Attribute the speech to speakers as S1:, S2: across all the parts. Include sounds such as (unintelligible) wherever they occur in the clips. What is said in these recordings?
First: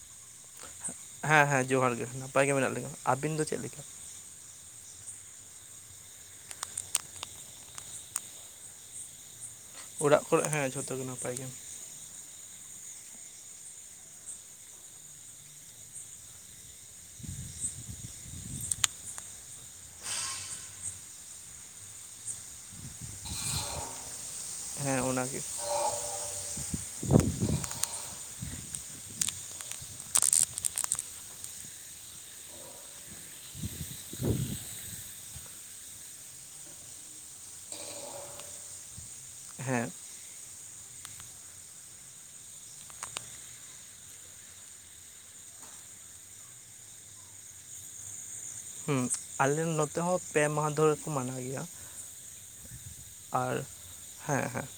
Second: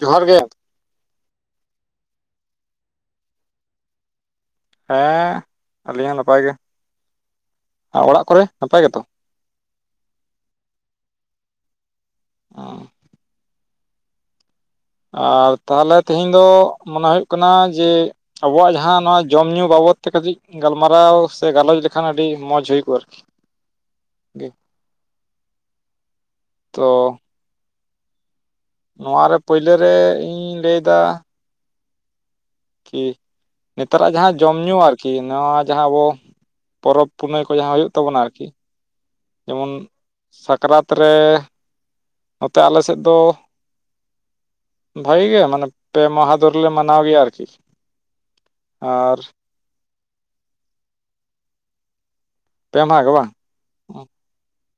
S1: ᱡᱚᱦᱟᱨ ᱜᱮ,
S2: ᱦᱮᱸ-ᱦᱮᱸ ᱡᱚᱦᱟᱨ ᱜᱮ ᱱᱟᱯᱟᱭ ᱜᱮ ᱢᱮᱱᱟᱜ ᱞᱤᱧᱟ, ᱟᱵᱤᱱ ᱫᱚ ᱪᱮᱫ ᱞᱮᱠᱟ?
S1: ᱦᱮᱸ ᱟᱹᱞᱤᱧ ᱦᱚᱸ ᱱᱟᱯᱟᱭ ᱜᱮ, ᱚᱲᱟᱜ ᱠᱚᱨᱮ ᱱᱟᱯᱟᱭ ᱜᱮ ᱛᱚ?
S2: ᱚᱲᱟᱜ ᱠᱚᱨᱮᱜ ᱦᱮᱸ ᱡᱷᱚᱛᱚ ᱜᱮ ᱱᱟᱯᱟᱭ ᱜᱮ᱾
S1: ᱚᱸ ᱟᱨ ᱛᱟᱦᱚᱞᱮ ᱛᱮᱦᱮᱧ ᱫᱚ ᱢᱚᱱᱮ ᱦᱤᱭᱩᱜ ᱠᱟᱱᱟ ᱡᱮᱼᱼ ᱟᱵᱚᱣᱟᱜ ᱡᱟᱦᱟᱸ ᱱᱚᱣᱟ ᱡᱚᱢ ᱧᱩ ᱵᱟᱵᱚᱫ ᱛᱮ ᱠᱟᱹᱴᱤᱡᱼᱼ ᱜᱟᱞᱢᱟᱨᱟᱣ ᱥᱮ ᱜᱟᱞᱚᱪ ᱞᱮᱠᱷᱟᱱ ᱟᱹᱰᱤ ᱢᱚᱸᱡᱽ ᱦᱩᱭ ᱠᱚᱜ-ᱟ ᱟᱨᱠᱤ, ᱜᱤ
S2: ᱦᱮᱸ ᱚᱱᱟᱜᱮᱼᱼ
S1: ᱛᱚᱼᱼ ᱱᱚᱣᱟ ᱨᱮ ᱯᱳᱭᱞᱳ ᱨᱮ ᱤᱧᱤᱧ ᱞᱟᱹᱭ ᱮᱫᱟᱼᱼ ᱠᱤ ᱱᱮᱛᱟᱨᱟᱜ ᱡᱟᱦᱟᱸ ᱡᱚᱢ ᱧᱩ ᱟᱨᱠᱤ ᱱᱚᱣᱟ ᱡᱟᱦᱟᱸ ᱟᱵᱚᱼᱼ ᱯᱚᱨᱚᱵᱽ-ᱯᱩᱱᱟᱹᱭ ᱠᱚ ᱡᱟᱦᱟᱸ ᱦᱩᱭᱩᱜ ᱛᱟᱵᱚᱱᱟ ᱟᱨᱠᱤ, ᱡᱮᱢᱚᱱ
S2: ᱦᱮᱸ
S1: ᱥᱟᱠᱨᱟᱛ ᱨᱮ ᱱᱚᱛᱮ ᱟᱞᱮᱥᱮᱫ ᱫᱚᱼᱼ ᱵᱷᱟᱜᱤ ᱜᱮ ᱢᱟᱱᱮ ᱯᱮ ᱢᱟᱦᱟ ᱫᱷᱩᱨ ᱞᱮ ᱢᱟᱱᱟᱣ ᱜᱮᱭᱟ ᱟᱨᱠᱤ᱾
S2: ᱦᱩᱸ
S1: ᱟᱨ
S2: ᱟᱞᱮ ᱱᱚᱛᱮ ᱦᱚᱸ ᱯᱮ ᱢᱟᱦᱟ ᱫᱷᱚᱨᱮ ᱠᱚ ᱢᱟᱱᱟᱣ ᱜᱮᱭᱟ,
S1: ᱯᱮ ᱢᱟᱦᱟ ᱜᱮ ᱵᱟᱝ?
S2: ᱟᱨ ᱦᱮᱸ-ᱦᱮᱸ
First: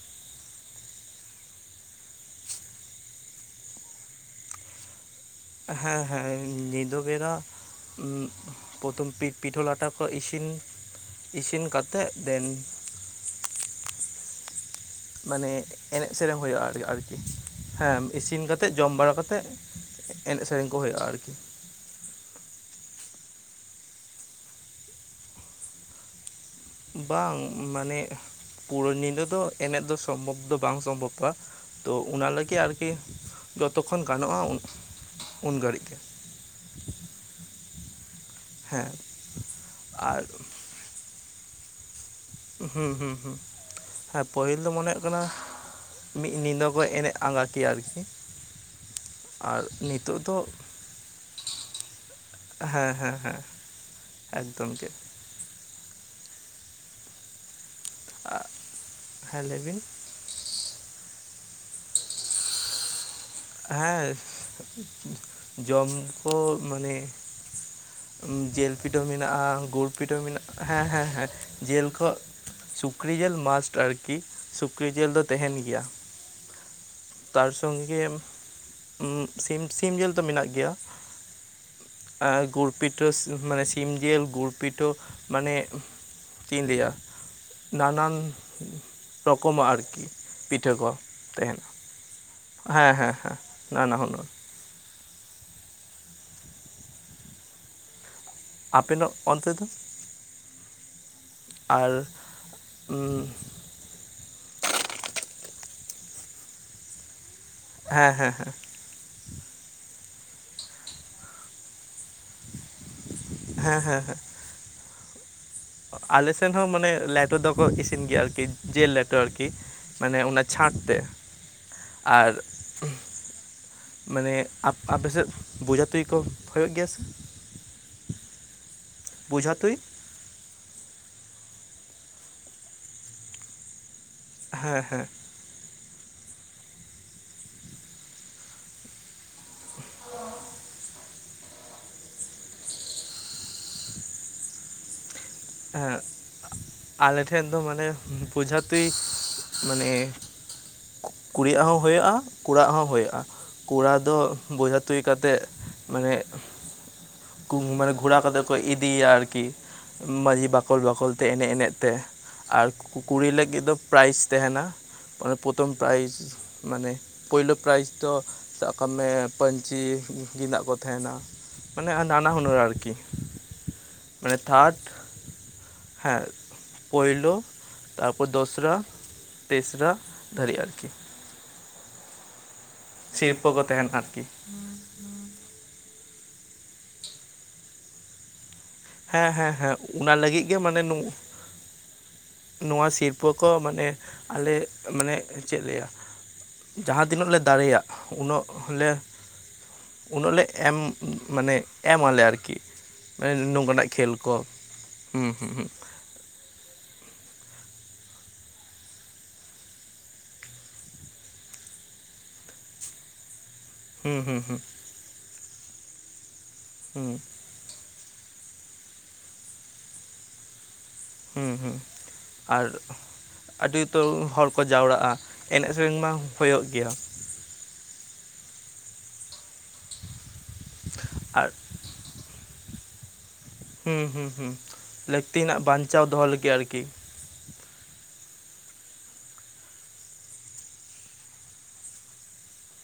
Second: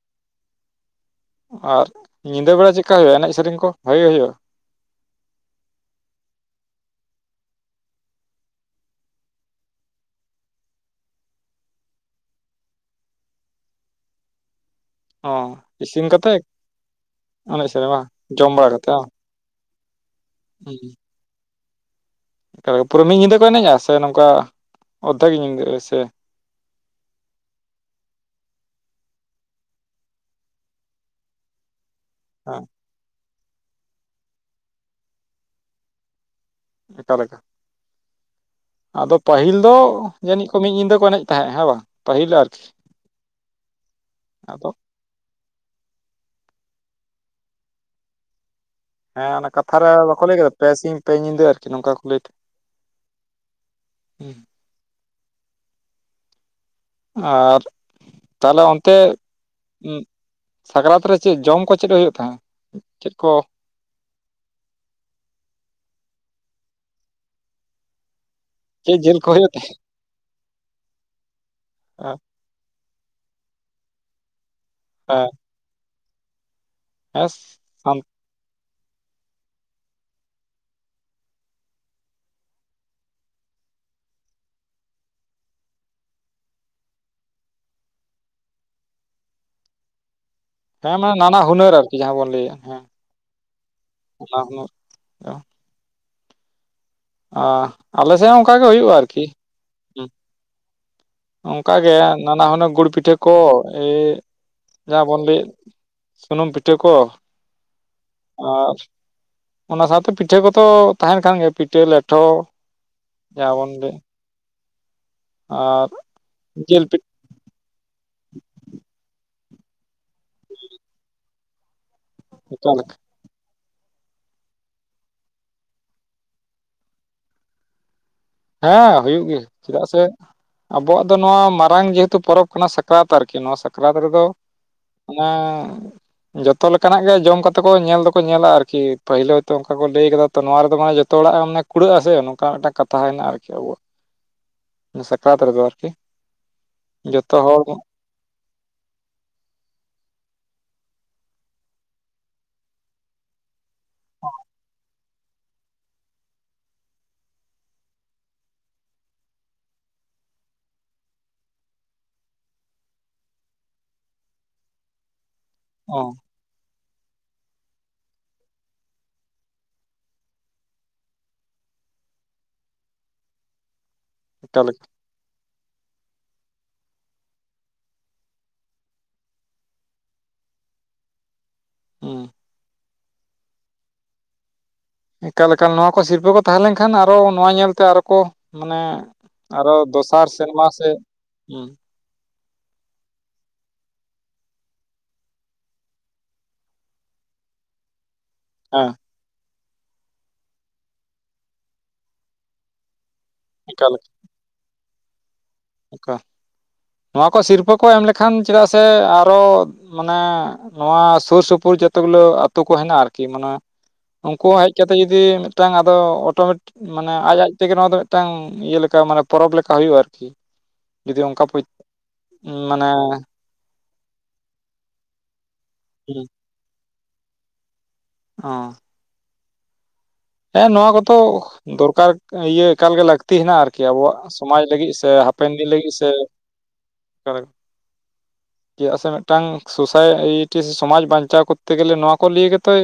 S1: ᱟᱨ ᱧᱤᱫᱟᱹ ᱵᱮᱲᱟ ᱪᱮᱫᱠᱟ ᱦᱩᱭᱩᱜ-ᱟ ᱮᱱᱮᱡ ᱥᱮᱨᱮᱧ ᱠᱚ ᱵᱷᱟᱜᱮ ᱦᱩᱭᱩᱜ-ᱟ?
S2: ᱦᱮᱸ ᱦᱮᱸ ᱧᱤᱫᱟᱹ ᱵᱮᱲᱟᱼᱼ ᱯᱨᱚᱛᱷᱚᱢ ᱯᱤᱴᱷᱟᱹ ᱞᱟᱴᱷᱟ ᱠᱚ ᱤᱥᱤᱱᱼᱼ ᱤᱥᱤᱱ ᱠᱟᱛᱮᱫ ᱫᱮᱱ,
S1: ᱚᱸ
S2: ᱢᱟᱱᱮ ᱮᱱᱮᱡ ᱥᱮᱨᱮᱧ ᱦᱩᱭᱩᱜ-ᱟ ᱟᱨᱠᱤ,
S1: ᱥᱮᱨᱮᱧ ᱵᱟᱝ
S2: ᱦᱮᱸ ᱤᱥᱤᱱ ᱠᱟᱛᱮᱫ
S1: ᱠᱟᱛᱮ
S2: ᱡᱚᱢ
S1: ᱵᱟᱝ
S2: ᱵᱟᱲᱟ ᱠᱟᱛᱮᱫ, ᱮᱱᱮᱡ ᱥᱮᱨᱮᱧ ᱠᱚ ᱦᱩᱭᱩᱜ-ᱟ ᱟᱨᱠᱤᱼᱼ
S1: ᱯᱩᱨᱟᱹ ᱢᱤᱫ ᱧᱤᱫᱟᱹ ᱠᱚ ᱮᱱᱮᱡ-ᱟ ᱥᱮ ᱱᱚᱝᱠᱟ ᱚᱫᱷᱮᱠ ᱧᱤᱫᱟᱹ ᱥᱮᱼᱼ
S2: ᱵᱟᱝ ᱢᱟᱱᱮ ᱯᱩᱨᱟᱹ ᱧᱤᱫᱟᱹ ᱫᱚ ᱮᱱᱮᱡ ᱫᱚ ᱥᱚᱢᱵᱷᱚᱵᱽ ᱫᱚ ᱵᱟᱝ ᱥᱚᱢᱵᱷᱚᱯ-ᱟ, ᱛᱚ ᱚᱱᱟ ᱞᱟᱹᱜᱤᱫ ᱟᱨᱠᱤ ᱡᱚᱛᱚᱠᱷᱚᱱ ᱜᱟᱱᱚᱜ-ᱟ ᱩᱱ ᱜᱷᱟᱹᱲᱤᱡ ᱜᱮ,
S1: ᱪᱮᱠᱟ ᱞᱮᱠᱟᱼᱼ
S2: ᱦᱮᱸ
S1: ᱟᱫᱚ ᱯᱟᱹᱦᱤᱞ ᱫᱚ
S2: ᱟᱨ
S1: ᱡᱟᱹᱱᱤᱡ ᱠᱚ ᱢᱤᱫ ᱧᱤᱫᱟᱹ ᱠᱚ ᱮᱱᱮᱡ ᱛᱟᱦᱮᱸᱜ ᱦᱮᱸ ᱵᱟᱝ? ᱯᱟᱹᱦᱤᱞ ᱟᱨᱠᱤ
S2: ᱦᱩᱸ-ᱦᱩᱸ-ᱦᱩᱸ ᱦᱮᱸ ᱯᱟᱹᱦᱤᱞ
S1: ᱟᱫᱚ
S2: ᱫᱚ ᱢᱚᱱᱮᱼᱼ ᱠᱟᱱᱟᱦ ᱢᱤᱫ ᱧᱤᱫᱟᱹ ᱠᱚ ᱮᱱᱮᱡ ᱟᱸᱜᱟ ᱠᱮᱭᱟ ᱟᱨᱠᱤ,
S1: ᱦᱮᱸ ᱚᱱᱟ
S2: ᱟᱨ
S1: ᱠᱟᱛᱷᱟ ᱨᱮ
S2: ᱱᱤᱛᱚᱜ
S1: ᱵᱟᱠᱚ
S2: ᱫᱚ
S1: ᱞᱟᱹᱭ ᱠᱟᱫᱟ ᱯᱮ ᱥᱤᱧ ᱯᱮ ᱧᱤᱫᱟᱹ ᱟᱨᱠᱤ ᱱᱚᱝᱠᱟ ᱠᱚ ᱞᱟᱹᱭᱼᱼ
S2: ᱦᱮᱸ-ᱦᱮᱸ-ᱦᱮᱸ
S1: ᱦᱩᱸ
S2: ᱛᱚᱢᱠᱮᱫᱼᱼ
S1: ᱟᱨ ᱛᱟᱦᱞᱮ ᱚᱱᱛᱮᱼᱼ
S2: ᱦᱮᱸ ᱞᱟᱹᱭ ᱵᱤᱱ
S1: ᱥᱟᱠᱨᱟᱛ ᱨᱮ ᱪᱮᱫ ᱡᱚᱢ ᱠᱚ ᱪᱮᱫ ᱠᱚ ᱦᱩᱭᱩᱜ ᱛᱟᱦᱮᱸᱫ? ᱪᱮᱫ ᱠᱚᱼᱼ
S2: ᱦᱮᱸ ᱡᱚᱢ ᱠᱚ ᱢᱟᱱᱮᱼᱼ ᱡᱤᱞ
S1: ᱪᱮᱫ
S2: ᱯᱤᱴᱷᱟᱹ
S1: ᱠᱚ ᱦᱩᱭᱩᱜ
S2: ᱢᱮᱱᱟᱜ-ᱟ ᱜᱩᱲ ᱯᱤᱴᱷᱟᱹ ᱢᱮᱱᱟᱜ ᱦᱮᱸ-ᱦᱮᱸ-ᱦᱮᱸ ᱡᱤᱞ ᱠᱚᱼᱼ
S1: ᱛᱟᱦᱮᱸᱫ
S2: ᱥᱩᱠᱨᱤ ᱡᱤᱞ ᱢᱟᱥᱴ ᱟᱨᱠᱤ ᱥᱩᱠᱨᱤ ᱡᱤᱞ ᱫᱚ
S1: ᱦᱮᱸ
S2: ᱛᱟᱦᱮᱸᱱ ᱜᱮᱭᱟ, ᱛᱟᱨ ᱥᱚᱝ-ᱜᱮ ᱥᱤᱢ, ᱡᱤᱞ ᱫᱚ ᱢᱮᱱᱟᱜ ᱜᱮᱭᱟ᱾ ᱟᱸ ᱜᱩᱨᱯᱤᱴᱷᱟᱹ ᱥᱮ ᱢᱟᱱᱮ ᱥᱤᱢ ᱡᱮᱹᱞ ᱜᱩᱨᱯᱤᱴᱳ ᱢᱟᱱᱮ ᱪᱮᱫ ᱤᱧ ᱞᱟᱹᱭᱟ, ᱱᱟᱱᱟᱱ ᱨᱚᱠᱚᱢᱟᱜ ᱟᱨᱠᱤ ᱾
S1: ᱦᱮᱸ ᱢᱟ ᱱᱟᱱᱟ ᱦᱩᱱᱟᱹᱨ ᱟᱨᱠᱤ ᱡᱟᱦᱟᱸ ᱵᱚᱱ ᱞᱟᱹᱭᱟ ᱦᱮᱸ
S2: ᱦᱮᱸ ᱱᱟᱱᱟ ᱦᱩᱱᱟᱹᱨ
S1: ᱱᱟᱱᱟᱦᱩᱱᱟᱹᱨ ᱪᱚ ᱾ ᱟ, ᱟᱞᱮ ᱥᱮᱫ ᱦᱚᱸ ᱚᱱᱠᱟ᱾
S2: ᱟᱯᱮᱱᱚᱜ ᱚᱱᱛᱮ ᱫᱚ?
S1: ᱚᱱᱠᱟ
S2: ᱟᱨ
S1: ᱜᱮ, ᱱᱟᱱᱟ ᱦᱩᱱᱟᱹᱨ ᱜᱩᱲ ᱯᱤᱴᱷᱟᱹ
S2: ᱦᱮᱸ
S1: ᱠᱚᱻ ᱾ ᱮᱹᱻᱜ ᱡᱟᱦᱟᱸ ᱵᱚᱱ ᱞᱟᱹᱭᱮᱫ ᱥᱩᱱᱩᱢ ᱯᱤᱴᱷᱟᱹ ᱠᱚ᱾
S2: ᱦᱮᱸ ᱦᱮᱸ
S1: ᱟ-ᱨ-ᱨ ᱾ ᱚᱱᱟ ᱥᱟᱶᱛᱮ ᱯᱤᱴᱷᱟᱹ ᱠᱚᱛᱚ ᱛᱟᱦᱮᱱ ᱠᱟᱱᱟ ᱜᱮᱭᱟ ᱯᱤᱴᱷᱟᱹ ᱞᱮᱴᱷᱚ ᱡᱟᱦᱟᱸᱵᱚᱱ
S2: ᱦᱮᱸ
S1: ᱞᱟᱹᱭ ᱾
S2: ᱦᱮᱸ ᱟᱞᱮ ᱥᱮᱱ ᱦᱚᱸ
S1: ᱡᱤᱞ
S2: ᱢᱟᱱᱮ
S1: ᱯᱤᱴᱷᱟᱹ
S2: ᱞᱮᱴᱚ ᱫᱚ ᱠᱚ ᱤᱥᱤᱱ ᱜᱮᱭᱟ ᱟᱨᱠᱤ ᱡᱮᱞ ᱞᱮᱴᱚ ᱟᱨᱠᱤ ᱢᱟᱱᱮ ᱚᱱᱟ ᱪᱷᱟᱸᱴ ᱛᱮ ᱾ ᱟᱼᱨ-ᱨᱜ ᱾
S1: ᱮᱠᱟ-ᱞᱮᱹᱠ
S2: ᱢᱟᱱᱮ, ᱟᱯᱮ ᱥᱮᱫ ᱵᱚᱡᱷᱟ ᱛᱩᱭ ᱠᱚ ᱦᱳᱭᱳᱜ ᱜᱮᱭᱟ ᱥᱮ?
S1: ᱦᱮᱸ, ᱦᱩᱭᱩᱜ ᱜᱮᱭᱟ
S2: ᱵᱳᱡᱷᱟ ᱛᱩᱧ
S1: ᱪᱮᱫᱟᱜ ᱥᱮ ᱟᱵᱚᱣᱟᱜ ᱫᱚ ᱱᱚᱣᱟ ᱢᱟᱨᱟᱝ ᱡᱮᱹᱦᱮᱹᱛᱩ ᱯᱚᱨᱚᱵᱽ ᱠᱟᱱᱟ ᱥᱟᱠᱨᱟᱛ ᱟᱨᱠᱤ ᱱᱚᱣᱟ ᱥᱟᱠᱨᱟᱛ ᱨᱮᱫᱚ
S2: ᱦᱮᱸ, ᱦᱮᱸ ᱾
S1: ᱮᱸᱻᱻ, ᱡᱚᱛᱚ ᱞᱮᱠᱟᱱᱟᱜ ᱜᱮ ᱡᱚᱢ ᱠᱟᱛᱮ ᱠᱚ ᱧᱮᱞ ᱫᱚᱠᱚ ᱧᱮᱞᱟ ᱟᱨᱠᱤ ᱾ ᱯᱟᱹᱦᱤᱞ ᱦᱚᱭᱛᱚ ᱚᱱᱠᱟ ᱠᱚ ᱞᱟᱹᱭ ᱟᱠᱟᱫᱟ ᱛᱚ ᱱᱚᱣᱟ ᱨᱮᱫᱚ ᱢᱟᱱᱮ ᱡᱚᱛᱚ ᱦᱚᱲᱟᱜ ᱢᱟᱱᱮ ᱠᱩᱲᱟᱹᱜ ᱟᱥ ᱥᱮ ᱱᱚᱝᱠᱟ ᱢᱤᱫ ᱴᱟᱝ ᱠᱟᱛᱷ ᱛᱟᱦᱮᱱᱟ ᱟᱨᱠᱤ ᱟᱵᱚᱣᱟᱜ ᱥᱟᱠᱨᱟᱛ ᱨᱮᱫᱚ ᱟᱨᱠᱤ
S2: ᱦᱮᱸ
S1: ᱡᱚᱛᱚ ᱦᱚᱲ
S2: ᱯᱨᱚᱡᱷᱟᱛᱤ ᱢᱟᱱᱮ ᱠᱩᱲᱤ ᱭᱟᱜ ᱦᱚᱸ ᱦᱳᱭᱳᱜᱼᱟ ᱠᱚᱲᱟᱣ ᱟᱜ ᱦᱚᱸ ᱦᱳᱭᱳᱜᱼᱟ ᱠᱚᱲᱟ ᱫᱚ ᱵᱚᱭ ᱛᱩᱭ ᱠᱟᱛᱮᱜ ᱢᱟᱱᱮ ᱜᱷᱩᱢ ᱢᱟᱱᱮ ᱜᱷᱚᱲᱟ ᱠᱟᱛᱮ ᱠᱚ ᱤᱫᱤᱭᱮᱭᱟ ᱟᱨᱠᱤ ᱾ ᱢᱟᱺᱡᱷᱤ ᱵᱟᱠᱚᱞ ᱵᱟᱠᱚᱞ ᱛᱮ ᱮᱱᱮᱡ ᱮᱱᱮᱡ ᱛᱮ ᱟᱨ ᱠᱩᱲᱤ ᱞᱟᱹᱜᱤᱫ ᱫᱚ ᱯᱨᱟᱭᱤᱡᱽ ᱛᱟᱦᱮᱱᱟ, ᱯᱨᱚᱛᱷᱚᱢ
S1: ᱚ
S2: ᱯᱨᱟᱭᱤᱡᱽ ᱢᱟᱱᱮ ᱯᱳᱭᱞᱳ ᱯᱨᱟᱭᱤᱡᱽ ᱫᱚ ᱥᱟᱵ ᱠᱟᱜ ᱢᱮ ᱯᱟᱹᱧᱪᱤ ᱜᱮᱸᱫᱟᱜ ᱠᱚ ᱛᱟᱦᱮᱱᱟ᱾ ᱢᱟᱱᱮ ᱱᱟᱱᱟ ᱦᱩᱱᱟᱹᱨ ᱟᱨᱠᱤ ᱢᱟᱱᱮ
S1: ᱮᱠᱟᱞ
S2: ᱛᱷᱟᱨᱰ -ᱼ ᱦᱮᱸ, ᱯᱳᱭᱞᱳ ᱛᱟᱯᱚᱨ ᱫᱚᱥᱨᱟ ᱾ ᱛᱮᱥᱨᱟ ᱫᱷᱟᱹᱨᱤᱡ ᱟᱨᱠᱤ ᱾
S1: ᱩᱺ ᱾
S2: ᱥᱤᱨᱯᱟᱹ ᱠᱚ ᱛᱟᱦᱮᱸᱱᱟ ᱟᱨᱠᱤ ᱾
S1: ᱮᱠᱟᱞ ᱮᱠᱟᱞ ᱱᱚᱣᱟ ᱠᱚ ᱥᱤᱨᱯᱟᱹ ᱠᱚ ᱛᱟᱦᱮᱸ ᱞᱮᱱᱠᱷᱟᱱ ᱟᱨᱦᱚᱸ ᱱᱚᱣᱟ ᱧᱮᱞᱛᱮ ᱟ ᱨᱚᱠᱚ, ᱢᱟᱱᱮ,
S2: ᱦᱮᱸ ᱦᱮᱸ ᱦᱮᱸ
S1: ᱟᱨᱦᱚᱸ
S2: ᱚᱱᱟ
S1: ᱫᱚᱥᱟᱨ
S2: ᱞᱟᱹᱜᱤᱫ ᱜᱮ
S1: ᱥᱮᱨᱢᱟ
S2: ᱢᱟᱱᱮ
S1: ᱥᱮ, ᱩᱺ ᱾
S2: ᱱᱚᱣᱟ ᱥᱤᱨᱯᱟᱹ ᱠᱚ ᱢᱟᱱᱮ ᱟᱞᱮ ᱢᱟᱱᱮ ᱪᱮᱫ ᱞᱟᱹᱭᱟ? ᱡᱟᱦᱟᱸ ᱛᱤᱱᱟᱹᱜ ᱞᱮ ᱫᱟᱲᱮᱹᱭᱟᱜ ᱩᱱᱟᱹᱜ
S1: ᱦᱮᱸ
S2: ᱞᱮ ᱩᱱᱟᱹᱜ ᱞᱮ ᱮᱢ ᱢᱟᱱᱮ ᱮᱢᱟᱞᱮ ᱟᱨᱠᱤ ᱾ ᱢᱟᱱᱮ ᱱᱳᱠ ᱠᱟᱱᱟᱜ
S1: ᱮᱠᱟᱞ
S2: ᱠᱷᱮᱞ ᱠᱚ
S1: ᱠᱟ ᱱᱚᱣᱟ ᱠᱚ ᱥᱤᱨᱯᱟᱹ ᱠᱚ ᱮᱢ ᱞᱮᱠᱷᱟᱱ ᱪᱮᱫᱟᱜ ᱥᱮ ᱟᱨᱚ ᱢᱟᱱᱮ, ᱱᱚᱣᱟ ᱥᱳᱨ ᱥᱳᱯᱳᱨ ᱡᱚᱛᱚ ᱜᱩᱞᱟᱹ ᱟᱛ ᱛᱳ ᱠᱚ ᱦᱮᱱᱟᱜ-ᱟ ᱟᱨᱠᱤ ᱢᱟᱱᱮ
S2: ᱦᱩᱸ ᱦᱩᱸ ᱦᱩᱸ
S1: ᱩᱱᱠᱩ
S2: ᱦᱩᱸ
S1: ᱦᱮᱡ ᱠᱟᱛᱮ ᱡᱩᱫᱤ ᱢᱤᱫᱴᱟᱝ ᱟᱫᱚ ᱚᱴᱳᱢᱮᱴ
S2: ᱦᱩᱸ
S1: ᱢᱟᱱᱮ ᱟᱡ ᱟᱡ ᱛᱮᱜᱮ ᱱᱚᱣᱟ ᱫᱚ ᱢᱤᱫᱴᱟᱝ ᱤᱭᱟᱹ ᱞᱮᱠᱟ ᱢᱟᱱᱮ ᱯᱚᱨᱚᱵᱽ ᱞᱮᱠᱟ ᱦᱳᱭᱳᱜ-ᱟ ᱟᱨᱠᱤ ᱾
S2: ᱦᱩᱸ ᱦᱩᱸ
S1: ᱢᱟᱱᱮ
S2: ᱟ-ᱨ-ᱩᱸᱦ ᱾ ᱟᱹᱰᱤ ᱩᱛᱟᱹᱨ ᱦᱚᱲ ᱠᱚ ᱡᱟᱣᱨᱟᱜ-ᱟ ᱮᱱᱮᱡ ᱥᱮᱹᱨᱮᱹᱧ ᱢᱟ
S1: ᱦᱩᱸ
S2: ᱦᱳᱭᱳᱜ ᱜᱮᱭᱟ ᱾
S1: ᱦᱚᱸ ᱾ ᱦᱮᱸ ᱱᱚᱣᱟ ᱠᱚᱛᱚ
S2: ᱟᱨ
S1: ᱫᱚᱨᱠᱟᱨ ᱤᱭᱟᱹ ᱮᱠᱟᱞ ᱜᱮ ᱞᱟᱹᱠᱛᱤ ᱦᱮᱱᱟᱜ-ᱟ ᱟᱨᱠᱤ ᱾ ᱟᱵᱚᱣᱟᱜ ᱥᱚᱢᱟᱡᱽ ᱞᱟᱹᱜᱤᱫ ᱥᱮ
S2: ᱞᱟᱹᱠᱛᱤ
S1: ᱦᱟᱯᱮᱱ
S2: ᱦᱮᱱᱟᱜ
S1: ᱫᱤᱱ ᱞᱟᱹᱜᱤᱫ
S2: ᱵᱟᱧᱪᱟᱣ
S1: ᱥᱮ,
S2: ᱫᱚᱦᱚ ᱞᱟᱹᱜᱤᱫ ᱟᱨᱠᱤ
S1: (unintelligible) (inaudible) ᱪᱮᱫᱟᱜ ᱥᱮ ᱢᱤᱫᱴᱟᱝ ᱥᱳᱥᱟᱭ ᱤᱴᱤ ᱥᱮ ᱥᱚᱢᱟᱡᱽ ᱵᱟᱧᱪᱟᱣ ᱠᱚᱨᱛᱮ ᱜᱮᱞᱮ ᱱᱚᱣᱟ ᱠᱚ ᱞᱤᱭᱮ ᱜᱮᱛᱚᱭᱼᱼ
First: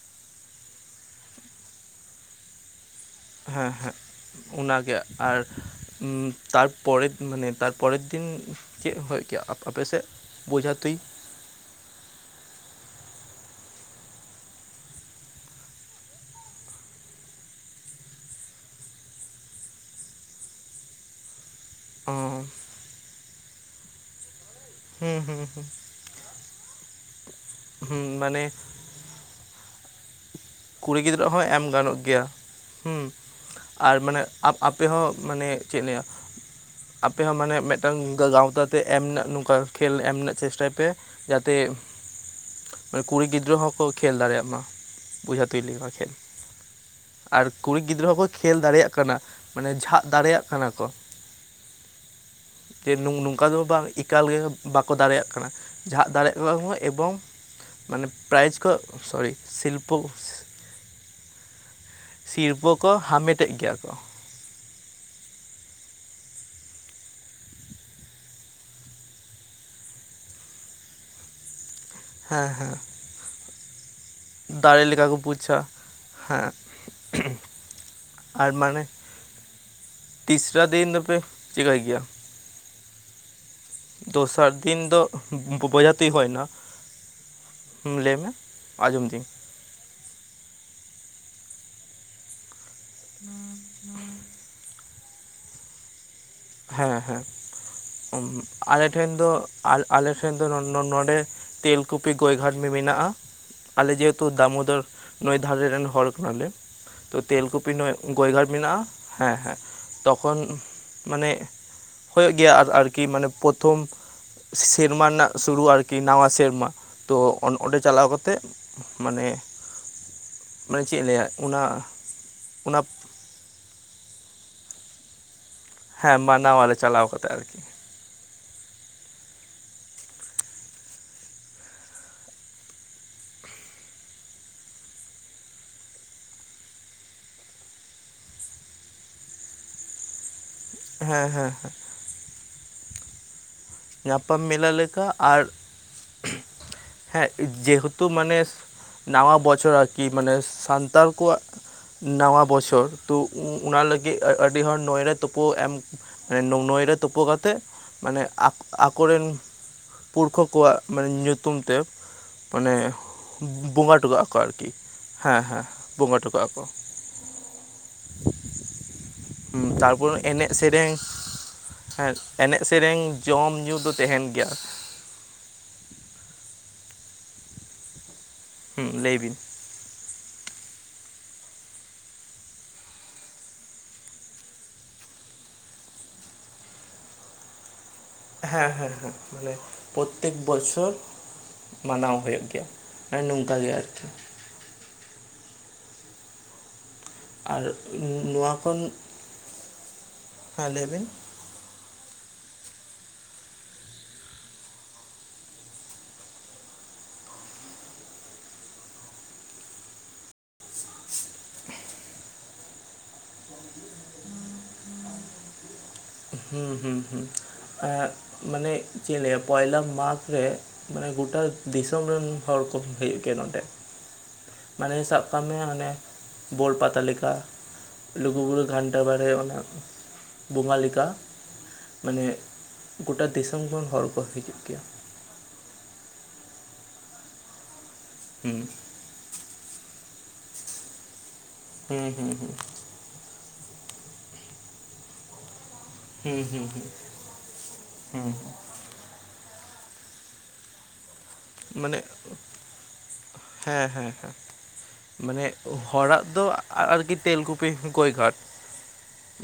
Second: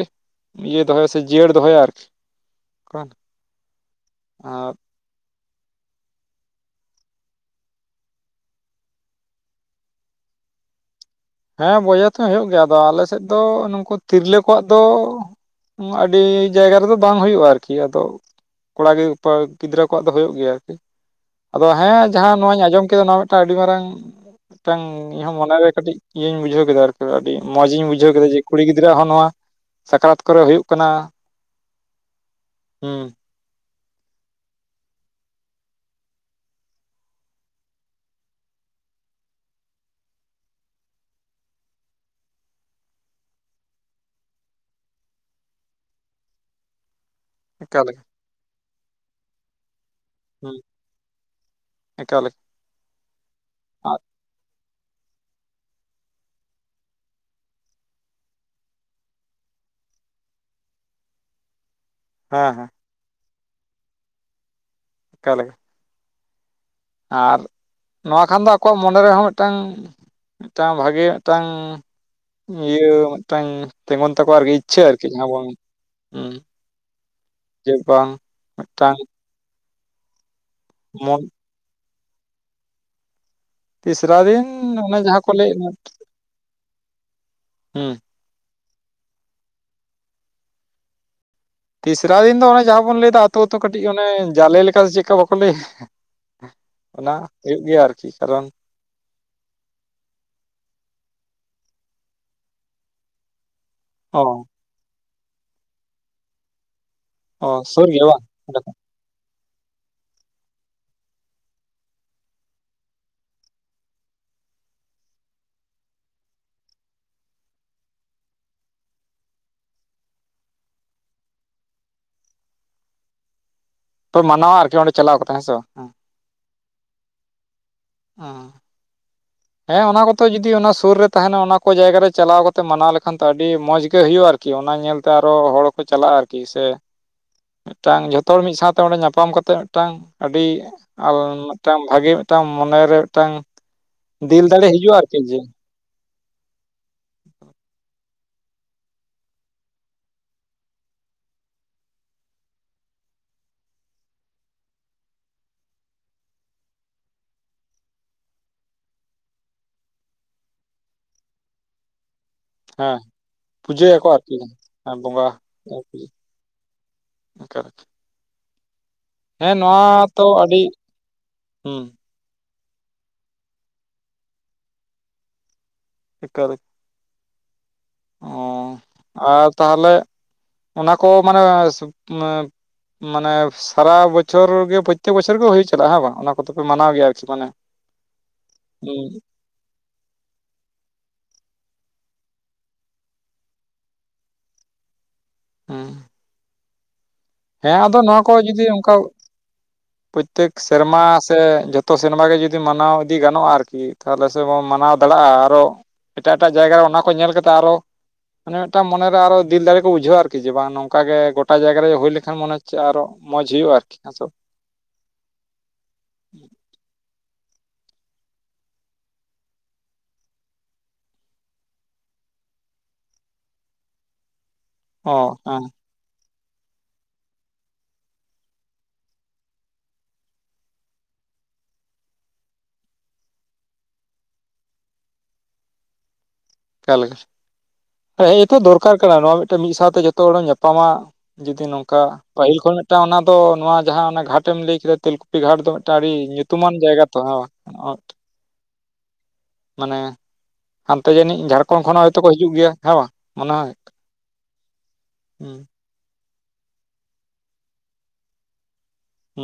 S1: ᱤᱭᱟᱹ ᱫᱚᱦᱚᱭᱟ ᱥᱮ ᱡᱤᱭᱟᱹᱲ ᱫᱚᱦᱚᱭᱟ ᱟᱨᱠᱤ ᱾ ᱠᱟᱸᱜᱼᱼ
S2: ᱦᱮᱸ ᱦᱮᱸ, ᱚᱱᱟᱜᱮ ᱟᱨᱼᱼ ᱦᱩᱸ ᱛᱟᱨᱯᱚᱨᱮᱨ ᱫᱤᱱ ᱢᱟᱱᱮ ᱛᱟᱨᱯᱚᱨᱮᱨ ᱫᱤᱱ, ᱪᱮᱫ ᱦᱩᱭᱩᱜ ᱜᱮᱭᱟ ᱟᱯᱮ ᱥᱮᱫ? ᱵᱚᱡᱷᱟ ᱛᱩᱭ ᱾
S1: ᱦᱮᱸ ᱵᱚᱡᱷᱟ ᱛᱩᱧ ᱦᱩᱭᱩᱜ ᱜᱮᱭᱟ, ᱟᱫᱚ ᱟᱞᱮ ᱥᱮᱫ ᱫᱚ ᱱᱩᱠᱩ ᱛᱤᱨᱞᱟᱹ ᱠᱚᱣᱟᱜ ᱫᱚᱼᱼ ᱟᱹᱰᱤ ᱡᱟᱭᱜᱟ ᱨᱮᱫᱚ ᱵᱟᱝ ᱦᱩᱭᱩᱜ-ᱟ ᱟᱨᱠᱤ ᱟᱫᱚ ᱾ ᱠᱚᱲᱟ ᱜᱮ (inaudible) ᱜᱤᱫᱽᱨᱟᱹ ᱠᱚᱣᱟᱜ ᱫᱚ ᱦᱩᱭᱩᱜ ᱜᱮᱭᱟ ᱟᱨᱠᱤ ᱾ ᱟᱫᱚ ᱦᱮᱸ
S2: ᱚ
S1: ᱡᱟᱦᱟᱸ ᱱᱚᱣᱟᱧ ᱟᱸᱡᱚᱢ ᱠᱮᱫᱟ ᱱᱚᱣᱟ ᱢᱤᱫᱴᱟᱝ ᱟᱹᱰᱤ ᱢᱟᱨᱟᱝ, ᱢᱤᱫᱴᱟᱝ
S2: ᱦᱩᱸ
S1: ᱤᱧᱦᱚᱸ
S2: ᱦᱩᱸ ᱦᱩᱸ
S1: ᱢᱚᱱᱮᱨᱮ ᱠᱟᱹᱴᱤᱡᱼᱼ ᱤᱭᱟᱹᱧ ᱵᱩᱡᱷᱟᱹᱣ ᱠᱮᱫᱟ ᱟᱨᱠᱤ ᱟᱹᱰᱤ ᱢᱚᱸᱡᱽ ᱤᱧ
S2: ᱦᱩᱸ
S1: ᱵᱩᱡᱷᱟᱹᱣ ᱠᱮᱫᱟ ᱡᱮ
S2: ᱢᱟᱱᱮ
S1: ᱠᱩᱲᱤ ᱜᱤᱫᱽᱨᱟᱹ ᱦᱚᱸ ᱱᱚᱣᱟᱼᱼ ᱥᱟᱠᱨᱟᱛ ᱠᱚᱨᱮ ᱦᱩᱭᱩᱜ ᱠᱟᱱᱟ ᱾
S2: ᱨᱮ ᱦᱚᱸ ᱮᱢ ᱜᱟᱱᱚᱜ ᱜᱮᱭᱟ, ᱦᱩᱸᱼᱼ ᱟᱨ ᱢᱟᱱᱮ ᱟᱯ ᱟᱯᱮ ᱦᱚᱸ ᱢᱟᱱᱮ ᱪᱮᱫ ᱞᱟᱹᱭᱟ ᱾ ᱟᱯᱮ ᱦᱚᱸ ᱢᱟᱱᱮ ᱢᱤᱫᱴᱟᱝ ᱜᱟᱶᱛᱟ ᱛᱮ ᱮᱢ ᱨᱮᱱᱟᱜ ᱱᱚᱝᱠᱟ ᱠᱷᱮᱞ ᱮᱢ ᱨᱮᱱᱟᱜ ᱪᱮᱥᱴᱟᱭ ᱯᱮ ᱾ ᱡᱟᱛᱮ, ᱠᱩᱲᱤ ᱜᱤᱫᱽᱨᱟᱹ ᱦᱚᱸ ᱠᱚ ᱠᱷᱮᱞ ᱫᱟᱲᱮᱭᱟᱜ ᱢᱟ ᱾ ᱵᱩᱡᱷᱟ ᱛᱩᱧ ᱞᱮᱠᱟᱱᱟᱜ ᱠᱷᱮᱞ ᱾ ᱟᱨ ᱠᱩᱲᱤ
S1: ᱮᱠᱟᱞ ᱜᱮ
S2: ᱜᱤᱫᱽᱨᱟᱹ ᱦᱚᱸᱠᱚ ᱠᱷᱮᱞ ᱫᱟᱲᱮᱭᱟᱜ ᱠᱟᱱᱟ ᱾ ᱢᱟᱱᱮ ᱡᱷᱟᱜ ᱫᱟᱲᱮᱭᱟᱜ
S1: ᱦᱩᱸ
S2: ᱠᱟᱱᱟ ᱠᱚ,
S1: ᱮᱠᱟᱞ ᱜᱮ
S2: ᱡᱮ ᱱᱩᱝ ᱱᱩᱝᱼᱼ ᱱᱚᱝᱠᱟ ᱫᱚ ᱵᱟᱝ
S1: ᱟᱨ
S2: ᱮᱠᱟᱞ ᱜᱮ ᱵᱟᱠᱚ ᱫᱟᱲᱮᱭᱟᱜ ᱠᱟᱱᱟ, ᱡᱟᱜ ᱫᱟᱲᱮᱭᱟᱜ ᱠᱟᱱᱟ ᱠᱚ ᱮᱵᱚᱝᱼᱼ ᱢᱟᱱᱮ ᱯᱨᱟᱭᱤᱡᱽ ᱠᱚ ᱥᱚᱨᱤ ᱥᱤᱞᱯᱟᱹᱼᱼ
S1: ᱦᱮᱸ
S2: ᱥᱤᱨᱯᱟᱹ
S1: ᱦᱮᱸ
S2: ᱠᱚ ᱦᱟᱢᱮᱴᱮᱫ ᱜᱮᱭᱟ ᱠᱚ ᱾
S1: ᱮᱠᱟᱞᱮ ᱟᱨ ᱱᱚᱣᱟ ᱠᱷᱟᱱ ᱫᱚ ᱟᱠᱚᱣᱟᱜ ᱢᱚᱱᱮ ᱨᱮᱦᱚᱸ ᱢᱤᱫᱴᱟᱝᱼᱼ ᱴᱟ ᱵᱷᱟᱜᱤ ᱢᱤᱫᱴᱟᱝᱼᱼ
S2: ᱦᱮᱸ ᱦᱮᱸ
S1: ᱤᱭᱟᱹ ᱢᱤᱫᱴᱟᱝ ᱛᱤᱜᱩᱱ ᱛᱟᱠᱚᱣᱟ ᱟᱨᱠᱤ ᱤᱪᱪᱷᱟᱹ
S2: ᱫᱟᱲᱮ ᱞᱮᱠᱟ ᱠᱚ
S1: ᱡᱟᱦᱟᱸ ᱵᱚᱱ,
S2: ᱵᱩᱡᱟ
S1: ᱦᱩᱸᱼᱼ
S2: ᱦᱮᱸ
S1: ᱡᱮ ᱵᱟᱝ,
S2: ᱟᱨ ᱢᱟᱱᱮ
S1: ᱢᱤᱫᱴᱟᱝᱼᱼ
S2: ᱛᱤᱥᱨᱟ ᱫᱤᱱ ᱫᱚᱯᱮ ᱪᱤᱠᱟᱭ ᱜᱮᱭᱟ?
S1: ᱛᱤᱥᱨᱟ
S2: ᱫᱚᱥᱟᱨ ᱫᱤᱱ
S1: ᱚᱱᱮ
S2: ᱫᱚ
S1: ᱡᱟᱦᱟᱸ ᱠᱚ ᱞᱟᱹᱭᱮᱫ
S2: ᱵᱚᱻᱚ, ᱵᱚᱡᱷᱟ ᱛᱩᱧ ᱦᱩᱭᱱᱟ,
S1: ᱦᱩᱸ
S2: ᱞᱟᱹᱭᱢᱮ ᱾ ᱟᱡᱚᱢ ᱫᱟᱹᱧᱼᱼ
S1: ᱛᱤᱥᱨᱟ ᱫᱤᱱ ᱫᱚ ᱚᱱᱮ ᱡᱟᱦᱟᱸ ᱵᱚᱱ ᱞᱟᱹᱭᱮᱫᱟ ᱟᱹᱛᱩ ᱟᱹᱛᱩ ᱠᱟᱹᱴᱤᱡ ᱚᱱᱮ, ᱡᱟᱞᱮ ᱞᱮᱠᱟ ᱥᱮ ᱪᱮᱫᱠᱟ ᱵᱟᱠᱚ ᱞᱟᱹᱭᱟ ᱾ ᱚᱱᱟ ᱦᱩᱭᱩᱜ ᱜᱮᱭᱟ ᱟᱨᱠᱤ, ᱠᱟᱨᱚᱱᱼᱼ
S2: ᱟᱞᱮᱴᱷᱮᱱ ᱫᱚ ᱟᱞ ᱟᱞᱮᱴᱷᱮᱱ ᱫᱚ ᱱᱚᱱ ᱱᱚᱰᱮᱼᱼ ᱛᱮᱞᱠᱩᱯᱤ ᱜᱚᱭ ᱜᱷᱟᱴ ᱢᱮ ᱢᱮᱱᱟᱜᱼᱟ ᱾ ᱟᱞᱮ
S1: ᱚ
S2: ᱡᱮᱦᱮᱛᱩ ᱫᱟᱢᱳᱫᱚᱨ ᱱᱟᱹᱭ ᱫᱷᱟᱨᱮ ᱨᱮᱱ ᱦᱚᱲ ᱠᱟᱱᱟᱞᱮ ᱾
S1: ᱚ
S2: ᱛᱮᱞᱠᱩᱯᱤ
S1: ᱥᱩᱨ
S2: ᱱᱟᱹᱭ
S1: ᱜᱮᱭᱟ ᱵᱟᱝ
S2: ᱜᱚᱭᱜᱷᱟᱴ
S1: ᱚᱸᱰᱮ ᱠᱷᱚᱱ
S2: ᱢᱮᱱᱟᱜᱼᱟ ᱦᱮᱸ ᱦᱮᱸ ᱛᱚᱠᱷᱚᱱ, ᱢᱟᱱᱮᱼᱼ ᱦᱩᱭᱩᱜ ᱜᱮᱭᱟ ᱟᱨ ᱟᱨᱠᱤ ᱢᱟᱱᱮ ᱯᱨᱚᱛᱷᱚᱢᱼᱼ ᱥᱮᱨᱢᱟ ᱨᱮᱱᱟᱜ ᱥᱩᱨᱩ ᱟᱨᱠᱤ ᱱᱟᱣᱟ ᱥᱮᱨᱢᱟ, ᱛᱚ ᱚᱱ ᱚᱸᱰᱮ ᱪᱟᱞᱟᱣ ᱠᱟᱛᱮᱫᱼᱼ ᱢᱟᱱᱮ, ᱢᱟᱱᱮ ᱪᱮᱫ ᱤᱧ ᱞᱟᱹᱭᱟ ᱚᱱᱟ, ᱚᱱᱟᱼᱼ
S1: ᱛᱚ ᱢᱟᱱᱟᱣᱟ ᱟᱨᱠᱤ ᱚᱸᱰᱮ ᱪᱟᱞᱟᱣ ᱠᱟᱛᱮ ᱦᱮᱸᱥᱮ ᱾
S2: ᱦᱮᱸ ᱢᱟᱱᱟᱣᱟᱞᱮ ᱪᱟᱞᱟᱣ ᱠᱟᱛᱮ ᱾
S1: ᱚᱸ ᱦᱮᱸ ᱚᱱᱟ ᱠᱚᱛᱮ ᱡᱩᱫᱤ ᱚᱱᱟ ᱥᱩᱨ ᱨᱮ ᱛᱟᱸᱦᱮᱱᱟ ᱚᱱᱟ ᱠᱚ ᱡᱟᱭᱜᱟ ᱨᱮ ᱪᱟᱞᱟᱣ ᱠᱟᱛᱮ ᱢᱟᱱᱟᱣ ᱞᱮᱠᱷᱟᱱ ᱛᱚ ᱟᱹᱰᱤ ᱢᱚᱸᱡᱽ ᱜᱮ ᱦᱩᱭᱩᱜᱼᱟ ᱾ ᱠᱤ ᱚᱱᱟ ᱧᱮᱞᱛᱮ ᱟᱨᱚ ᱦᱚᱲ ᱠᱚ ᱪᱟᱞᱟᱜᱼᱟ ᱟᱨᱠᱤ ᱥᱮᱼᱼ ᱢᱤᱫᱴᱟᱝ ᱡᱷᱚᱛᱚ ᱦᱚᱲ ᱢᱤᱫ ᱥᱟᱶᱛᱮ ᱚᱸᱰᱮ ᱧᱟᱯᱟᱢ ᱠᱟᱛᱮᱫ ᱢᱤᱫᱴᱟᱝ ᱟᱹᱰᱤᱼᱼ ᱟᱨ
S2: ᱦᱮᱸ ᱦᱮᱸ ᱦᱮᱸ
S1: ᱢᱤᱫᱴᱟᱝ ᱵᱷᱟᱜᱮ ᱢᱤᱫᱴᱟᱝ ᱢᱚᱱᱮᱨᱮ ᱢᱤᱫᱴᱟᱝ
S2: ᱧᱟᱯᱟᱢ
S1: ᱫᱤᱞ ᱫᱟᱲᱮ
S2: ᱢᱮᱞᱟ
S1: ᱦᱤᱡᱩᱜᱼᱟ
S2: ᱞᱮᱠᱟ
S1: ᱟᱨᱠᱤ ᱡᱮᱼᱼ
S2: ᱟᱨ ᱦᱮᱸ ᱡᱮᱦᱮᱛᱩ ᱢᱟᱱᱮ ᱱᱟᱣᱟ ᱵᱚᱪᱷᱚᱨ ᱟᱨᱠᱤ ᱢᱟᱱᱮ ᱥᱟᱱᱛᱟᱞ ᱠᱚᱣᱟᱜᱼᱼ ᱱᱟᱣᱟ ᱵᱚᱪᱷᱚᱨ ᱛᱚ ᱚᱱᱟ ᱞᱟᱹᱜᱤᱫ ᱟᱹᱰᱤ ᱦᱚᱲ ᱱᱚᱭᱨᱮ ᱛᱳᱯᱩ ᱮᱢᱼᱼ ᱱᱚᱭ ᱨᱮ ᱛᱳᱯᱳ ᱠᱟᱛᱮ ᱢᱟᱱᱮ ᱟᱠᱼᱼ ᱟᱠᱚᱨᱮᱱ ᱯᱩᱨᱠᱷᱚ ᱠᱚᱣᱟᱜ ᱢᱟᱱᱮ ᱧᱩᱛᱩᱢ ᱛᱮᱼᱼ ᱢᱟᱱᱮ
S1: ᱦᱮᱸ
S2: ᱵᱚᱸᱜᱟ ᱴᱚᱠᱟᱜ ᱟᱠᱚ ᱟᱨᱠᱤ ᱦᱮᱸ ᱦᱮᱸ ᱵᱚᱸᱜᱟ ᱴᱚᱠᱟᱜ ᱟᱠᱚ᱾
S1: ᱮᱠᱟᱞ
S2: ᱦᱮᱸ ᱛᱟᱨᱯᱚᱨ
S1: ᱛᱚ
S2: ᱮᱱᱮᱡ
S1: ᱟᱹᱰᱤ
S2: ᱥᱮᱨᱮᱧ
S1: ᱦᱩᱸ
S2: ᱦᱮᱸ ᱮᱱᱮᱡ ᱥᱮᱨᱮᱧ ᱡᱚᱢᱧᱩ ᱫᱚ ᱛᱮᱦᱮᱱ ᱜᱮᱭᱟ᱾
S1: ᱮᱠᱟᱞ᱾ ᱚ
S2: ᱦᱩᱸ ᱞᱟᱹᱭ ᱵᱤᱱ,
S1: ᱟᱨ ᱛᱟᱦᱚᱞᱮ ᱚᱱᱟ ᱠᱚ ᱢᱟᱱᱮ ᱢᱟᱱᱮᱼᱼ ᱥᱟᱨᱟ ᱵᱚᱪᱷᱚᱨ ᱜᱮ ᱯᱨᱚᱛᱛᱮᱠ ᱵᱚᱪᱷᱚᱨ ᱜᱮ ᱦᱩᱭᱩᱜ ᱪᱟᱞᱟᱜᱼᱟ ᱦᱮ ᱵᱟᱝ ᱚᱱᱟ ᱠᱚᱫᱚᱯᱮ ᱢᱟᱱᱟᱣ ᱜᱮᱭᱟ ᱟᱨᱠᱤ ᱢᱟᱱᱮᱼᱼ
S2: ᱦᱮᱸ ᱦᱮᱸ ᱦᱮᱸ ᱵᱚᱞᱮ, ᱯᱨᱚᱛᱛᱮᱠ ᱵᱚᱪᱷᱚᱨ ᱢᱟᱱᱟᱣ ᱦᱩᱭᱩᱜ ᱜᱮᱭᱟ ᱢᱟᱱᱮ ᱱᱚᱝᱠᱟ ᱜᱮ ᱟᱨᱠᱤ᱾
S1: ᱦᱩᱸ
S2: ᱟᱨ
S1: ᱦᱮᱸ ᱟᱫᱚ ᱱᱚᱣᱟ ᱠᱚ ᱡᱩᱫᱤ ᱚᱱᱠᱟ ᱯᱨᱚᱛᱛᱮᱠ
S2: ᱦᱮᱸ ᱞᱟᱹᱭ
S1: ᱥᱮᱨᱢᱟᱼᱼ
S2: ᱵᱤᱱ
S1: ᱥᱮ ᱡᱚᱛᱚ ᱥᱮᱨᱢᱟ ᱜᱮ ᱡᱩᱫᱤ ᱢᱟᱱᱟᱣ ᱤᱫᱤ ᱜᱟᱱᱚᱜᱼᱟ ᱟᱨᱠᱤ ᱛᱟᱦᱚᱞᱮ ᱥᱮᱵᱚᱱ ᱢᱟᱱᱟᱣ ᱫᱟᱲᱮᱭᱟᱜᱼᱟ ᱟᱨᱚᱼᱼ ᱮᱴᱟᱜ ᱮᱴᱟᱜ ᱡᱟᱭᱜᱟ ᱨᱮ ᱚᱱᱟ ᱠᱚ ᱧᱮᱞ ᱠᱟᱛᱮᱫ ᱟᱨᱚ ᱢᱤᱫᱴᱟᱝ ᱢᱚᱱᱮᱨᱮ ᱟᱨᱚ ᱫᱤᱞ ᱫᱟᱲᱮ ᱠᱚ ᱵᱩᱡᱷᱟᱹᱣᱟ ᱟᱨᱠᱤ᱾ ᱡᱮ ᱵᱟᱝ ᱱᱚᱝᱠᱟ ᱜᱮ ᱜᱚᱴᱟ ᱡᱟᱭᱜᱟ ᱨᱮ ᱦᱩᱭ ᱞᱮᱱᱠᱷᱟᱱ ᱢᱚᱱᱮ ᱦᱚᱪᱮ ᱟᱨᱚ ᱢᱚᱸᱡᱽ ᱦᱩᱭᱩᱜᱼᱟ ᱟᱨᱠᱤ ᱥᱮᱼᱼ
S2: ᱦᱩᱸ ᱦᱩᱸ ᱦᱩᱸ ᱢᱟᱱᱮ ᱪᱮᱫ ᱞᱟᱹᱭᱟ ᱯᱚᱭᱞᱟ ᱢᱟᱜᱽ ᱨᱮ ᱼᱼ ᱢᱟᱱᱮ ᱜᱚᱴᱟ ᱫᱤᱥᱚᱢ ᱨᱮᱱ ᱦᱚᱲ ᱠᱚ ᱦᱮᱜ ᱠᱮ ᱱᱚᱸᱰᱮ᱾ ᱢᱟᱱᱮ
S1: ᱚ
S2: ᱥᱟᱵ ᱠᱟᱜ ᱢᱮ
S1: ᱦᱮᱸ
S2: ᱦᱟᱱᱮᱼᱼ ᱵᱳᱲ ᱯᱟᱛᱟ ᱞᱮᱠᱟ ᱞᱩᱜᱩᱵᱩᱨᱩ ᱜᱷᱟᱱᱴᱟ ᱵᱟᱲᱮ ᱚᱱᱮᱼᱼ ᱵᱚᱸᱜᱟ ᱞᱮᱠᱟ ᱢᱟᱱᱮ ᱜᱚᱴᱟ ᱫᱤᱥᱚᱢ ᱠᱷᱚᱱ ᱦᱚᱲ ᱠᱚ ᱦᱤᱡᱩᱜ ᱜᱮᱭᱟ᱾
S1: ᱠᱟ ᱞᱮᱠᱟ (inaudible) ᱦᱮᱸᱛᱚ
S2: ᱦᱩᱸ
S1: ᱫᱚᱨᱠᱟᱨ ᱠᱟᱱᱟ ᱱᱚᱣᱟ ᱢᱤᱫᱴᱮᱱ ᱢᱤᱫ ᱥᱟᱶᱛᱮ ᱡᱚᱛᱚ ᱦᱚᱲ ᱧᱟᱯᱟᱢᱟ ᱡᱩᱫᱤ ᱱᱚᱝᱠᱟ
S2: ᱦᱩᱸ ᱦᱩᱸ ᱦᱩᱸ
S1: ᱯᱟᱹᱦᱤᱞ ᱠᱷᱚᱱ᱾ ᱚᱱᱟ ᱫᱚ ᱱᱚᱣᱟ ᱡᱟᱦᱟᱸ ᱚᱱᱟ ᱜᱷᱟᱴᱮᱢ ᱞᱟᱹᱭ ᱠᱮᱫᱟ ᱛᱤᱞᱠᱩᱼᱼ ᱜᱷᱟᱴ ᱫᱚ ᱢᱤᱫᱴᱟᱝ ᱟᱹᱰᱤ
S2: ᱦᱩᱸ ᱦᱩᱸ
S1: ᱧᱩᱛᱩᱢᱟᱱ
S2: ᱦᱩᱸ
S1: ᱡᱟᱭᱜᱟ ᱛᱚ ᱦᱚᱸᱼᱼ
S2: ᱦᱩᱸ
S1: ᱢᱟᱱᱮ ᱦᱟᱱᱛᱮ ᱡᱟᱹᱱᱤᱡ ᱡᱷᱟᱲᱠᱷᱚᱸᱰ ᱠᱷᱚᱱ ᱦᱚᱸ
S2: ᱢᱟᱱᱮ
S1: ᱦᱚᱭᱛᱳ ᱠᱚ ᱦᱤᱡᱩᱜ ᱜᱮᱭᱟ ᱦᱮᱸ ᱵᱟᱝ? ᱢᱚᱱᱮ ᱦᱚᱭ
S2: ᱦᱮᱸ ᱦᱮᱸ ᱦᱮᱸ ᱢᱟᱱᱮᱼᱼ
S1: ᱦᱩᱸ
S2: ᱦᱚᱲᱟᱜ ᱫᱚ ᱟᱨᱠᱤ ᱛᱮᱞᱠᱩᱯᱤ ᱜᱳᱭᱜᱷᱟᱴ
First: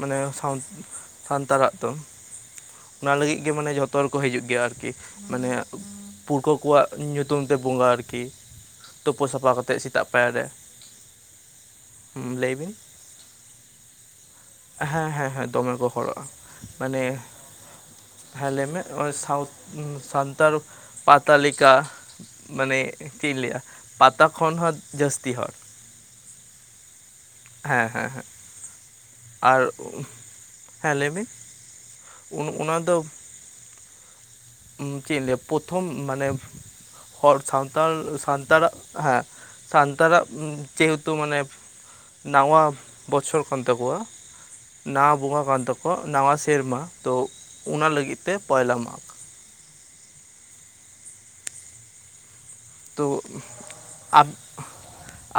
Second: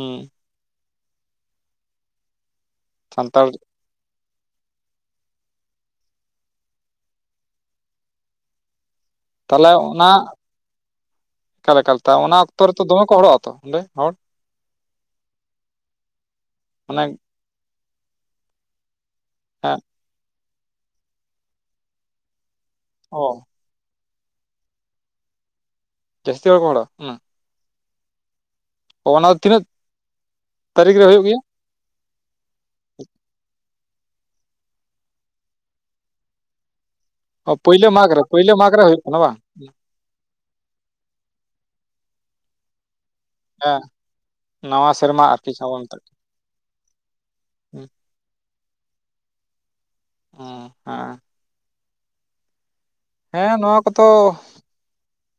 S2: ᱢᱟᱱᱮ ᱥᱟᱶᱼᱼ ᱥᱟᱱᱛᱟᱲᱟᱜ ᱫᱚ ᱚᱱᱟ ᱞᱟᱹᱜᱤᱫ
S1: ᱥᱟᱱᱛᱟᱲ
S2: ᱜᱮ ᱢᱟᱱᱮ ᱡᱷᱚᱛᱚᱼᱼ ᱛᱚ ᱦᱚᱲᱠᱚ ᱦᱤᱡᱩᱜ ᱜᱮᱭᱟ ᱟᱨᱠᱤ ᱢᱟᱱᱮ ᱯᱩᱨᱠᱷᱟᱹ ᱠᱚᱣᱟᱜ ᱤᱧ ᱧᱩᱛᱩᱢ ᱛᱮ ᱵᱚᱸᱜᱟ ᱟᱨᱠᱤ, ᱛᱳᱯᱳ ᱥᱟᱯᱷᱟ
S1: ᱛᱟᱦᱚᱞᱮ
S2: ᱠᱟᱛᱮ ᱥᱮᱛᱟᱜ ᱯᱟᱭᱟᱨ ᱨᱮ,
S1: ᱮᱠᱟᱞ ᱮᱠᱟᱞ ᱛᱟ ᱚᱱᱟ
S2: ᱞᱟᱹᱭ
S1: ᱚᱠᱛᱚ
S2: ᱵᱤᱱ
S1: ᱨᱮᱛᱚ ᱫᱚᱢᱮ ᱠᱚ ᱦᱚᱲᱚᱜ ᱼᱟ ᱛᱚ ᱚᱸᱰᱮ ᱦᱚᱲ᱾
S2: ᱦᱮᱸ ᱦᱮᱸ ᱦᱮᱸ ᱫᱚᱢᱮ ᱠᱚ ᱦᱚᱲᱚᱜᱼᱟ
S1: ᱢᱟᱱᱮ
S2: ᱢᱟᱱᱮᱼᱼ ᱦᱮᱸ ᱞᱟᱹᱭ ᱢᱮᱭ
S1: ᱦᱮᱸ
S2: ᱥᱟᱱᱛᱟᱲ ᱯᱟᱛᱟ ᱞᱤᱠᱟ ᱢᱟᱱᱮᱼᱼ
S1: ᱚ
S2: ᱪᱮᱫ ᱤᱧ ᱞᱟᱹᱭᱟ ᱯᱟᱛᱟ ᱠᱷᱚᱱ ᱦᱚᱸ ᱡᱟᱹᱥᱛᱤ ᱦᱚᱲ ᱾
S1: ᱡᱟᱹᱥᱛᱤ ᱦᱚᱲ ᱠᱚ ᱜᱚᱸᱰᱟ ᱚᱱᱟ
S2: ᱦᱮᱸ ᱦᱮᱸ ᱦᱮᱸ
S1: ᱚᱱᱟ ᱫᱚ
S2: ᱟᱨ
S1: ᱛᱤᱱᱟᱹᱜ
S2: ᱦᱮᱸ
S1: ᱛᱟᱹᱨᱤᱠᱷ ᱨᱮ
S2: ᱞᱟᱹᱭ ᱢᱤ?
S1: ᱦᱩᱭᱩᱜ ᱜᱮᱭᱟ
S2: ᱩᱱ ᱚᱱᱟ ᱫᱚ ᱪᱮᱫ ᱤᱧ ᱞᱟᱹᱭᱟ ᱯᱚᱛᱷᱚᱢ ᱢᱟᱱᱮ ᱦᱚᱲ
S1: ᱚ ᱯᱳᱭᱞᱳ
S2: ᱥᱟᱱᱛᱟᱞ
S1: ᱢᱟᱜᱽ ᱨᱮ ᱯᱳᱭᱞᱳ ᱢᱟᱜᱽ
S2: ᱥᱟᱱᱛᱟᱲᱟᱜ
S1: ᱨᱮ ᱦᱩᱭᱩᱜ ᱠᱟᱱᱟ
S2: ᱦᱮᱸ
S1: ᱵᱟᱝ
S2: ᱥᱟᱱᱛᱟᱲᱟᱜ ᱡᱮᱦᱮᱛᱩ ᱢᱟᱱᱮ ᱱᱟᱣᱟ ᱵᱚᱪᱷᱚᱨ ᱠᱟᱱ
S1: ᱦᱮᱸ
S2: ᱛᱟᱠᱚᱣᱟ ᱱᱟᱣᱟ
S1: ᱥᱮᱨᱢᱟ
S2: ᱵᱚᱸᱜᱟ
S1: ᱟᱨᱠᱤ
S2: ᱠᱟᱱ
S1: ᱡᱟᱦᱟᱸ ᱵᱚᱱ
S2: ᱛᱟᱠᱚᱣᱟ
S1: ᱢᱮᱛᱟᱜ
S2: ᱱᱟᱣᱟ ᱥᱮᱨᱢᱟ ᱛᱳ ᱚᱱᱟ
S1: ᱠᱟᱱᱟ
S2: ᱞᱟᱹᱜᱤᱫ ᱛᱮ ᱯᱚᱭᱞᱟ ᱢᱟᱜᱽ ᱾
S1: ᱦᱩᱸ ᱦᱮᱸ ᱾
S2: ᱛᱳ
S1: ᱦᱮᱸ ᱱᱚᱣᱟ ᱠᱚᱫᱚ
S2: ᱟᱵ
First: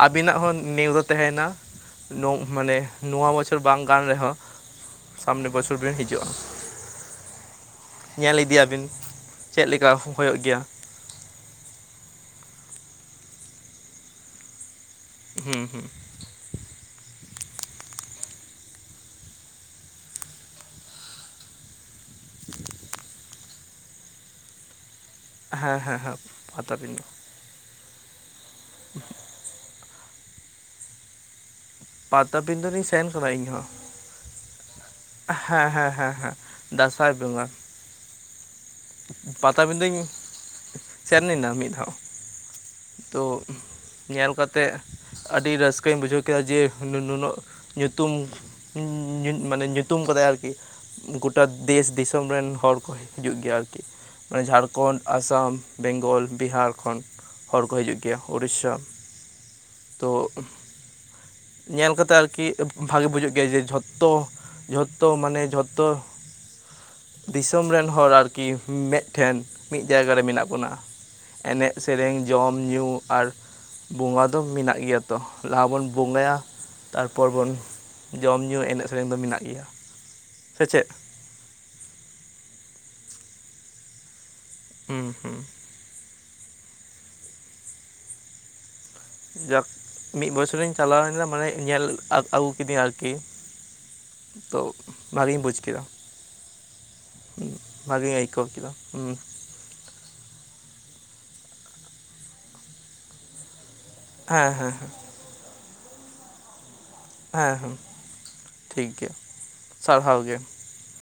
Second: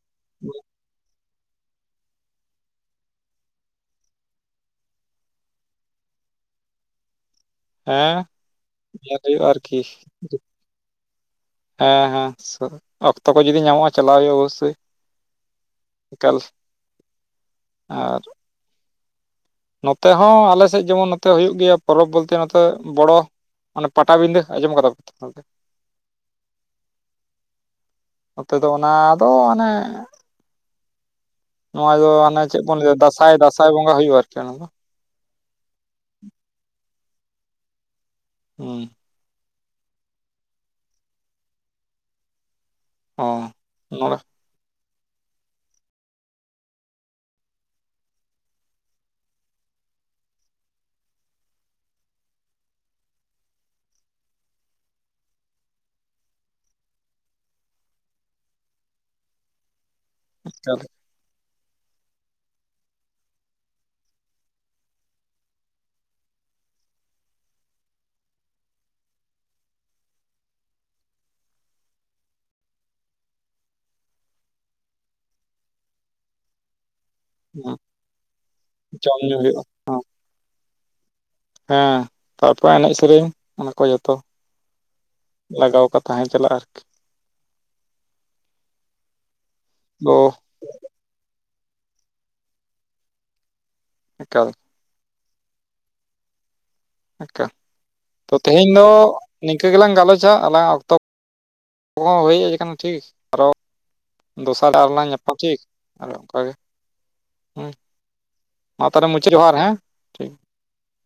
S2: ᱟᱵᱤᱱᱟᱜ ᱦᱚᱸ ᱱᱮᱣᱛᱟᱹ ᱛᱟᱦᱮᱸᱱᱟ ᱢᱟᱱᱮ ᱱᱚᱣᱟ ᱵᱚᱪᱷᱚᱨ ᱵᱟᱝ ᱠᱟᱱᱟ ᱨᱮᱦᱚᱸ ᱥᱟᱢᱱᱮ ᱵᱚᱪᱷᱚᱨ ᱵᱤᱱ ᱦᱤᱡᱩᱜᱼᱟ ᱾
S1: ᱦᱮᱸ
S2: ᱧᱮᱞ ᱤᱫᱤᱭᱟᱵᱤᱱ
S1: ᱧᱮᱞ ᱦᱩᱭᱩᱜᱼᱟ
S2: ᱾ ᱪᱮᱫ
S1: ᱟᱨᱠᱤ
S2: ᱞᱮᱠᱟ ᱦᱳᱭᱳᱜ ᱜᱮᱭᱟ?
S1: ᱦᱮᱸ ᱦᱮᱸ ᱚᱠᱛᱚ ᱠᱚ ᱡᱩᱫᱤ ᱧᱟᱢᱚᱜᱼᱟ ᱪᱟᱞᱟᱣ ᱦᱩᱭᱩᱜᱼᱟ ᱚᱵᱚᱥᱳᱭ ᱾
S2: ᱦᱩᱸ ᱦᱩᱸ ᱾
S1: ᱮᱠᱟᱞᱥ ᱟᱨ ᱱᱚᱛᱮ ᱦᱚᱸ ᱟᱞᱮ ᱥᱮᱫ ᱡᱮᱢᱚᱱ ᱱᱚᱛᱮ ᱦᱩᱭᱩᱜ ᱜᱮᱭᱟ ᱯᱚᱨᱚᱵᱽ ᱵᱚᱞᱛᱮ ᱱᱚᱛᱮ ᱵᱚᱲᱚ ᱟᱜ ᱾ ᱚᱱᱮ ᱯᱟᱴᱟᱵᱤᱸᱫᱟᱹ ᱟᱸᱡᱚᱢ ᱠᱟᱫᱟᱯᱮ?
S2: ᱦᱮᱸ ᱦᱮᱸ ᱦᱮᱸ ᱯᱟᱛᱟ ᱵᱤᱱᱫᱟᱹ ᱾
S1: ᱱᱚᱛᱮ ᱫᱚ ᱚᱱᱟ ᱫᱚ ᱢᱟᱱᱮ ᱱᱚᱣᱟ ᱫᱚ ᱟᱱᱮ ᱪᱮᱫ
S2: ᱯᱟᱴᱟᱵᱤᱸᱫᱟᱹ
S1: ᱵᱚᱱ
S2: ᱞᱤᱧ
S1: ᱞᱟᱹᱭᱫᱟ
S2: ᱥᱮᱱ ᱠᱟᱱᱟ
S1: ᱫᱟᱸᱥᱟᱭ
S2: ᱤᱧᱦᱚᱸ
S1: ᱫᱟᱸᱥᱟᱭ ᱵᱚᱸᱜᱟ ᱦᱩᱭᱩᱜᱼᱟ ᱟᱨᱠᱤ ᱚᱱᱟ ᱫᱚ ᱾
S2: ᱦᱮᱸ ᱦᱮᱸ ᱦᱮᱸ ᱦᱮᱸ ᱫᱟᱸᱥᱟᱭ ᱵᱮᱸᱜᱟ ᱾
S1: ᱦᱩᱸ ᱾
S2: ᱯᱟᱛᱟ ᱵᱤᱫᱟᱹᱧ ᱥᱮᱱ ᱞᱮᱱᱟ ᱢᱤᱫ ᱫᱷᱟᱣ ᱾ ᱛᱳ
S1: ᱚ ᱱᱚᱰᱮ
S2: ᱧᱮᱞ ᱠᱟᱛᱮᱜ ᱟᱹᱰᱤ ᱨᱟᱹᱥᱠᱟᱹᱧ ᱵᱩᱡᱷᱟᱹᱣ ᱠᱮᱜᱼᱟ ᱡᱮ ᱞᱩᱱᱟᱹᱜ ᱧᱩᱛᱩᱢ ᱢᱟᱱᱮ ᱧᱩ ᱧᱩᱛᱩᱢ ᱠᱟᱫᱟᱭ ᱟᱨᱠᱤ ᱜᱚᱴᱟ ᱫᱮᱥ ᱫᱤᱥᱚᱢ ᱨᱮᱱ ᱦᱚᱲ ᱠᱚ ᱦᱤᱡᱩᱜ ᱜᱮᱭᱟ ᱟᱨᱠᱤ ᱾ ᱢᱟᱱᱮ ᱡᱷᱟᱲᱠᱷᱚᱸᱱ, ᱟᱥᱟᱢ, ᱵᱮᱝᱜᱚᱞ, ᱵᱤᱦᱟᱨ ᱠᱷᱚᱱ ᱾ ᱦᱚᱲ ᱠᱚ ᱦᱤᱡᱩᱜ ᱜᱮᱭᱟ ᱩᱲᱤᱥᱟ
S1: (inaudible)
S2: ᱛᱳ ᱧᱮᱞ ᱠᱟᱛᱮᱜ ᱟᱨᱠᱤ ᱵᱷᱟᱜᱮ ᱵᱩᱡᱟᱹᱜ ᱜᱮᱭᱟ ᱡᱮ ᱡᱷᱚᱛᱚ ᱡᱷᱚᱛᱚ ᱢᱟᱱᱮ ᱡᱷᱚᱛᱚ ᱫᱤᱥᱚᱢ ᱨᱮᱱ ᱦᱚᱲ ᱟᱨᱠᱤ ᱢᱮᱛ ᱴᱷᱮᱱ ᱢᱤᱫ ᱡᱟᱭᱜᱟ ᱨᱮ ᱢᱮᱱᱟᱜ ᱵᱚᱱᱟ ᱾ ᱮᱱᱮᱡ ᱥᱮᱨᱮᱧ ᱡᱚᱢ ᱧᱩ ᱟᱨ ᱵᱚᱸᱜᱟ ᱫᱚ ᱢᱮᱱᱟᱜ ᱜᱮᱭᱟ ᱛᱚ ᱞᱟᱦᱟ ᱵᱚᱱ ᱵᱚᱸᱜᱟᱭᱟ ᱛᱟᱨᱯᱚᱨ ᱵᱚᱱ ᱡᱚᱢ ᱧᱩ ᱮᱱᱮᱡ ᱥᱮᱨᱮᱧ ᱫᱚ
S1: ᱡᱚᱢ ᱧᱩ
S2: ᱢᱮᱱᱟᱜ
S1: ᱦᱩᱭᱩᱜᱼᱟ
S2: ᱜᱮᱭᱟ
S1: ᱦᱚᱸ,
S2: ᱾ᱥᱮ ᱪᱮᱫ?
S1: ᱦᱮᱸ ᱯᱟᱛᱟ ᱮᱱᱮᱡ ᱥᱮᱨᱮᱧ ᱚᱱᱟ ᱠᱚ ᱡᱷᱚᱛᱚ
S2: ᱦᱩᱸ ᱦᱩᱸ ᱾
S1: ᱞᱟᱜᱟᱣ ᱟᱠᱟ ᱛᱟᱦᱮᱸ ᱪᱟᱞᱟᱜᱼᱟ ᱟᱨᱠᱤ
S2: ᱡᱟᱠ
S1: ᱚ
S2: ᱢᱤᱫ ᱵᱚᱪᱷᱚᱨᱤᱧ ᱪᱟᱞᱟᱣᱞᱮᱱᱟ ᱢᱟᱱᱮ ᱧᱮᱞ ᱟᱹᱜᱩ ᱟᱹᱜᱩ ᱠᱤᱫᱤᱧ ᱟᱨᱠᱤ
S1: ᱮᱠᱟᱞ
S2: ᱾ ᱛᱳ ᱵᱷᱹᱜᱤᱧ ᱵᱩᱡᱽ ᱠᱮᱫᱟ
S1: ᱮᱠᱟᱞ
S2: ᱾ ᱵᱷᱟᱜᱮᱧ
S1: ᱛᱚ
S2: ᱟᱹᱭᱠᱟᱹᱣ ᱠᱮᱫᱟ
S1: ᱛᱮᱦᱮᱧ ᱫᱚ
S2: ᱦᱩᱸ ᱾
S1: ᱱᱤᱝᱠᱟᱹ ᱜᱮᱞᱟᱝ ᱜᱟᱞᱚᱪᱟ ᱟᱞᱟᱝᱼᱟᱜ ᱚᱠᱛᱚ ᱠᱚᱦᱚᱸ ᱦᱳᱭ ᱦᱮᱡ ᱠᱟᱱᱟ ᱴᱷᱤᱠ ᱟᱨᱚ
S2: ᱦᱮᱸ
S1: ᱫᱚᱥᱟᱨ
S2: ᱦᱮᱸ
S1: ᱟᱨᱞᱟᱝ ᱧᱟᱯᱟᱢᱟ ᱴᱷᱤᱠ ᱚᱱᱠᱟᱜᱮ ᱾
S2: ᱦᱮᱸ
S1: ᱦᱩᱸ
S2: ᱦᱮᱸ
S1: ᱢᱟ
S2: ᱴᱷᱤᱠ
S1: ᱛᱟᱦᱞᱮ
S2: ᱜᱮᱭᱟ
S1: ᱢᱩᱪᱟᱹᱫ ᱡᱚᱦᱟᱨ ᱦᱮᱸ
S2: ᱥᱟᱨᱦᱟᱣ
S1: ᱴᱷᱤᱠ
S2: ᱜᱮ ᱾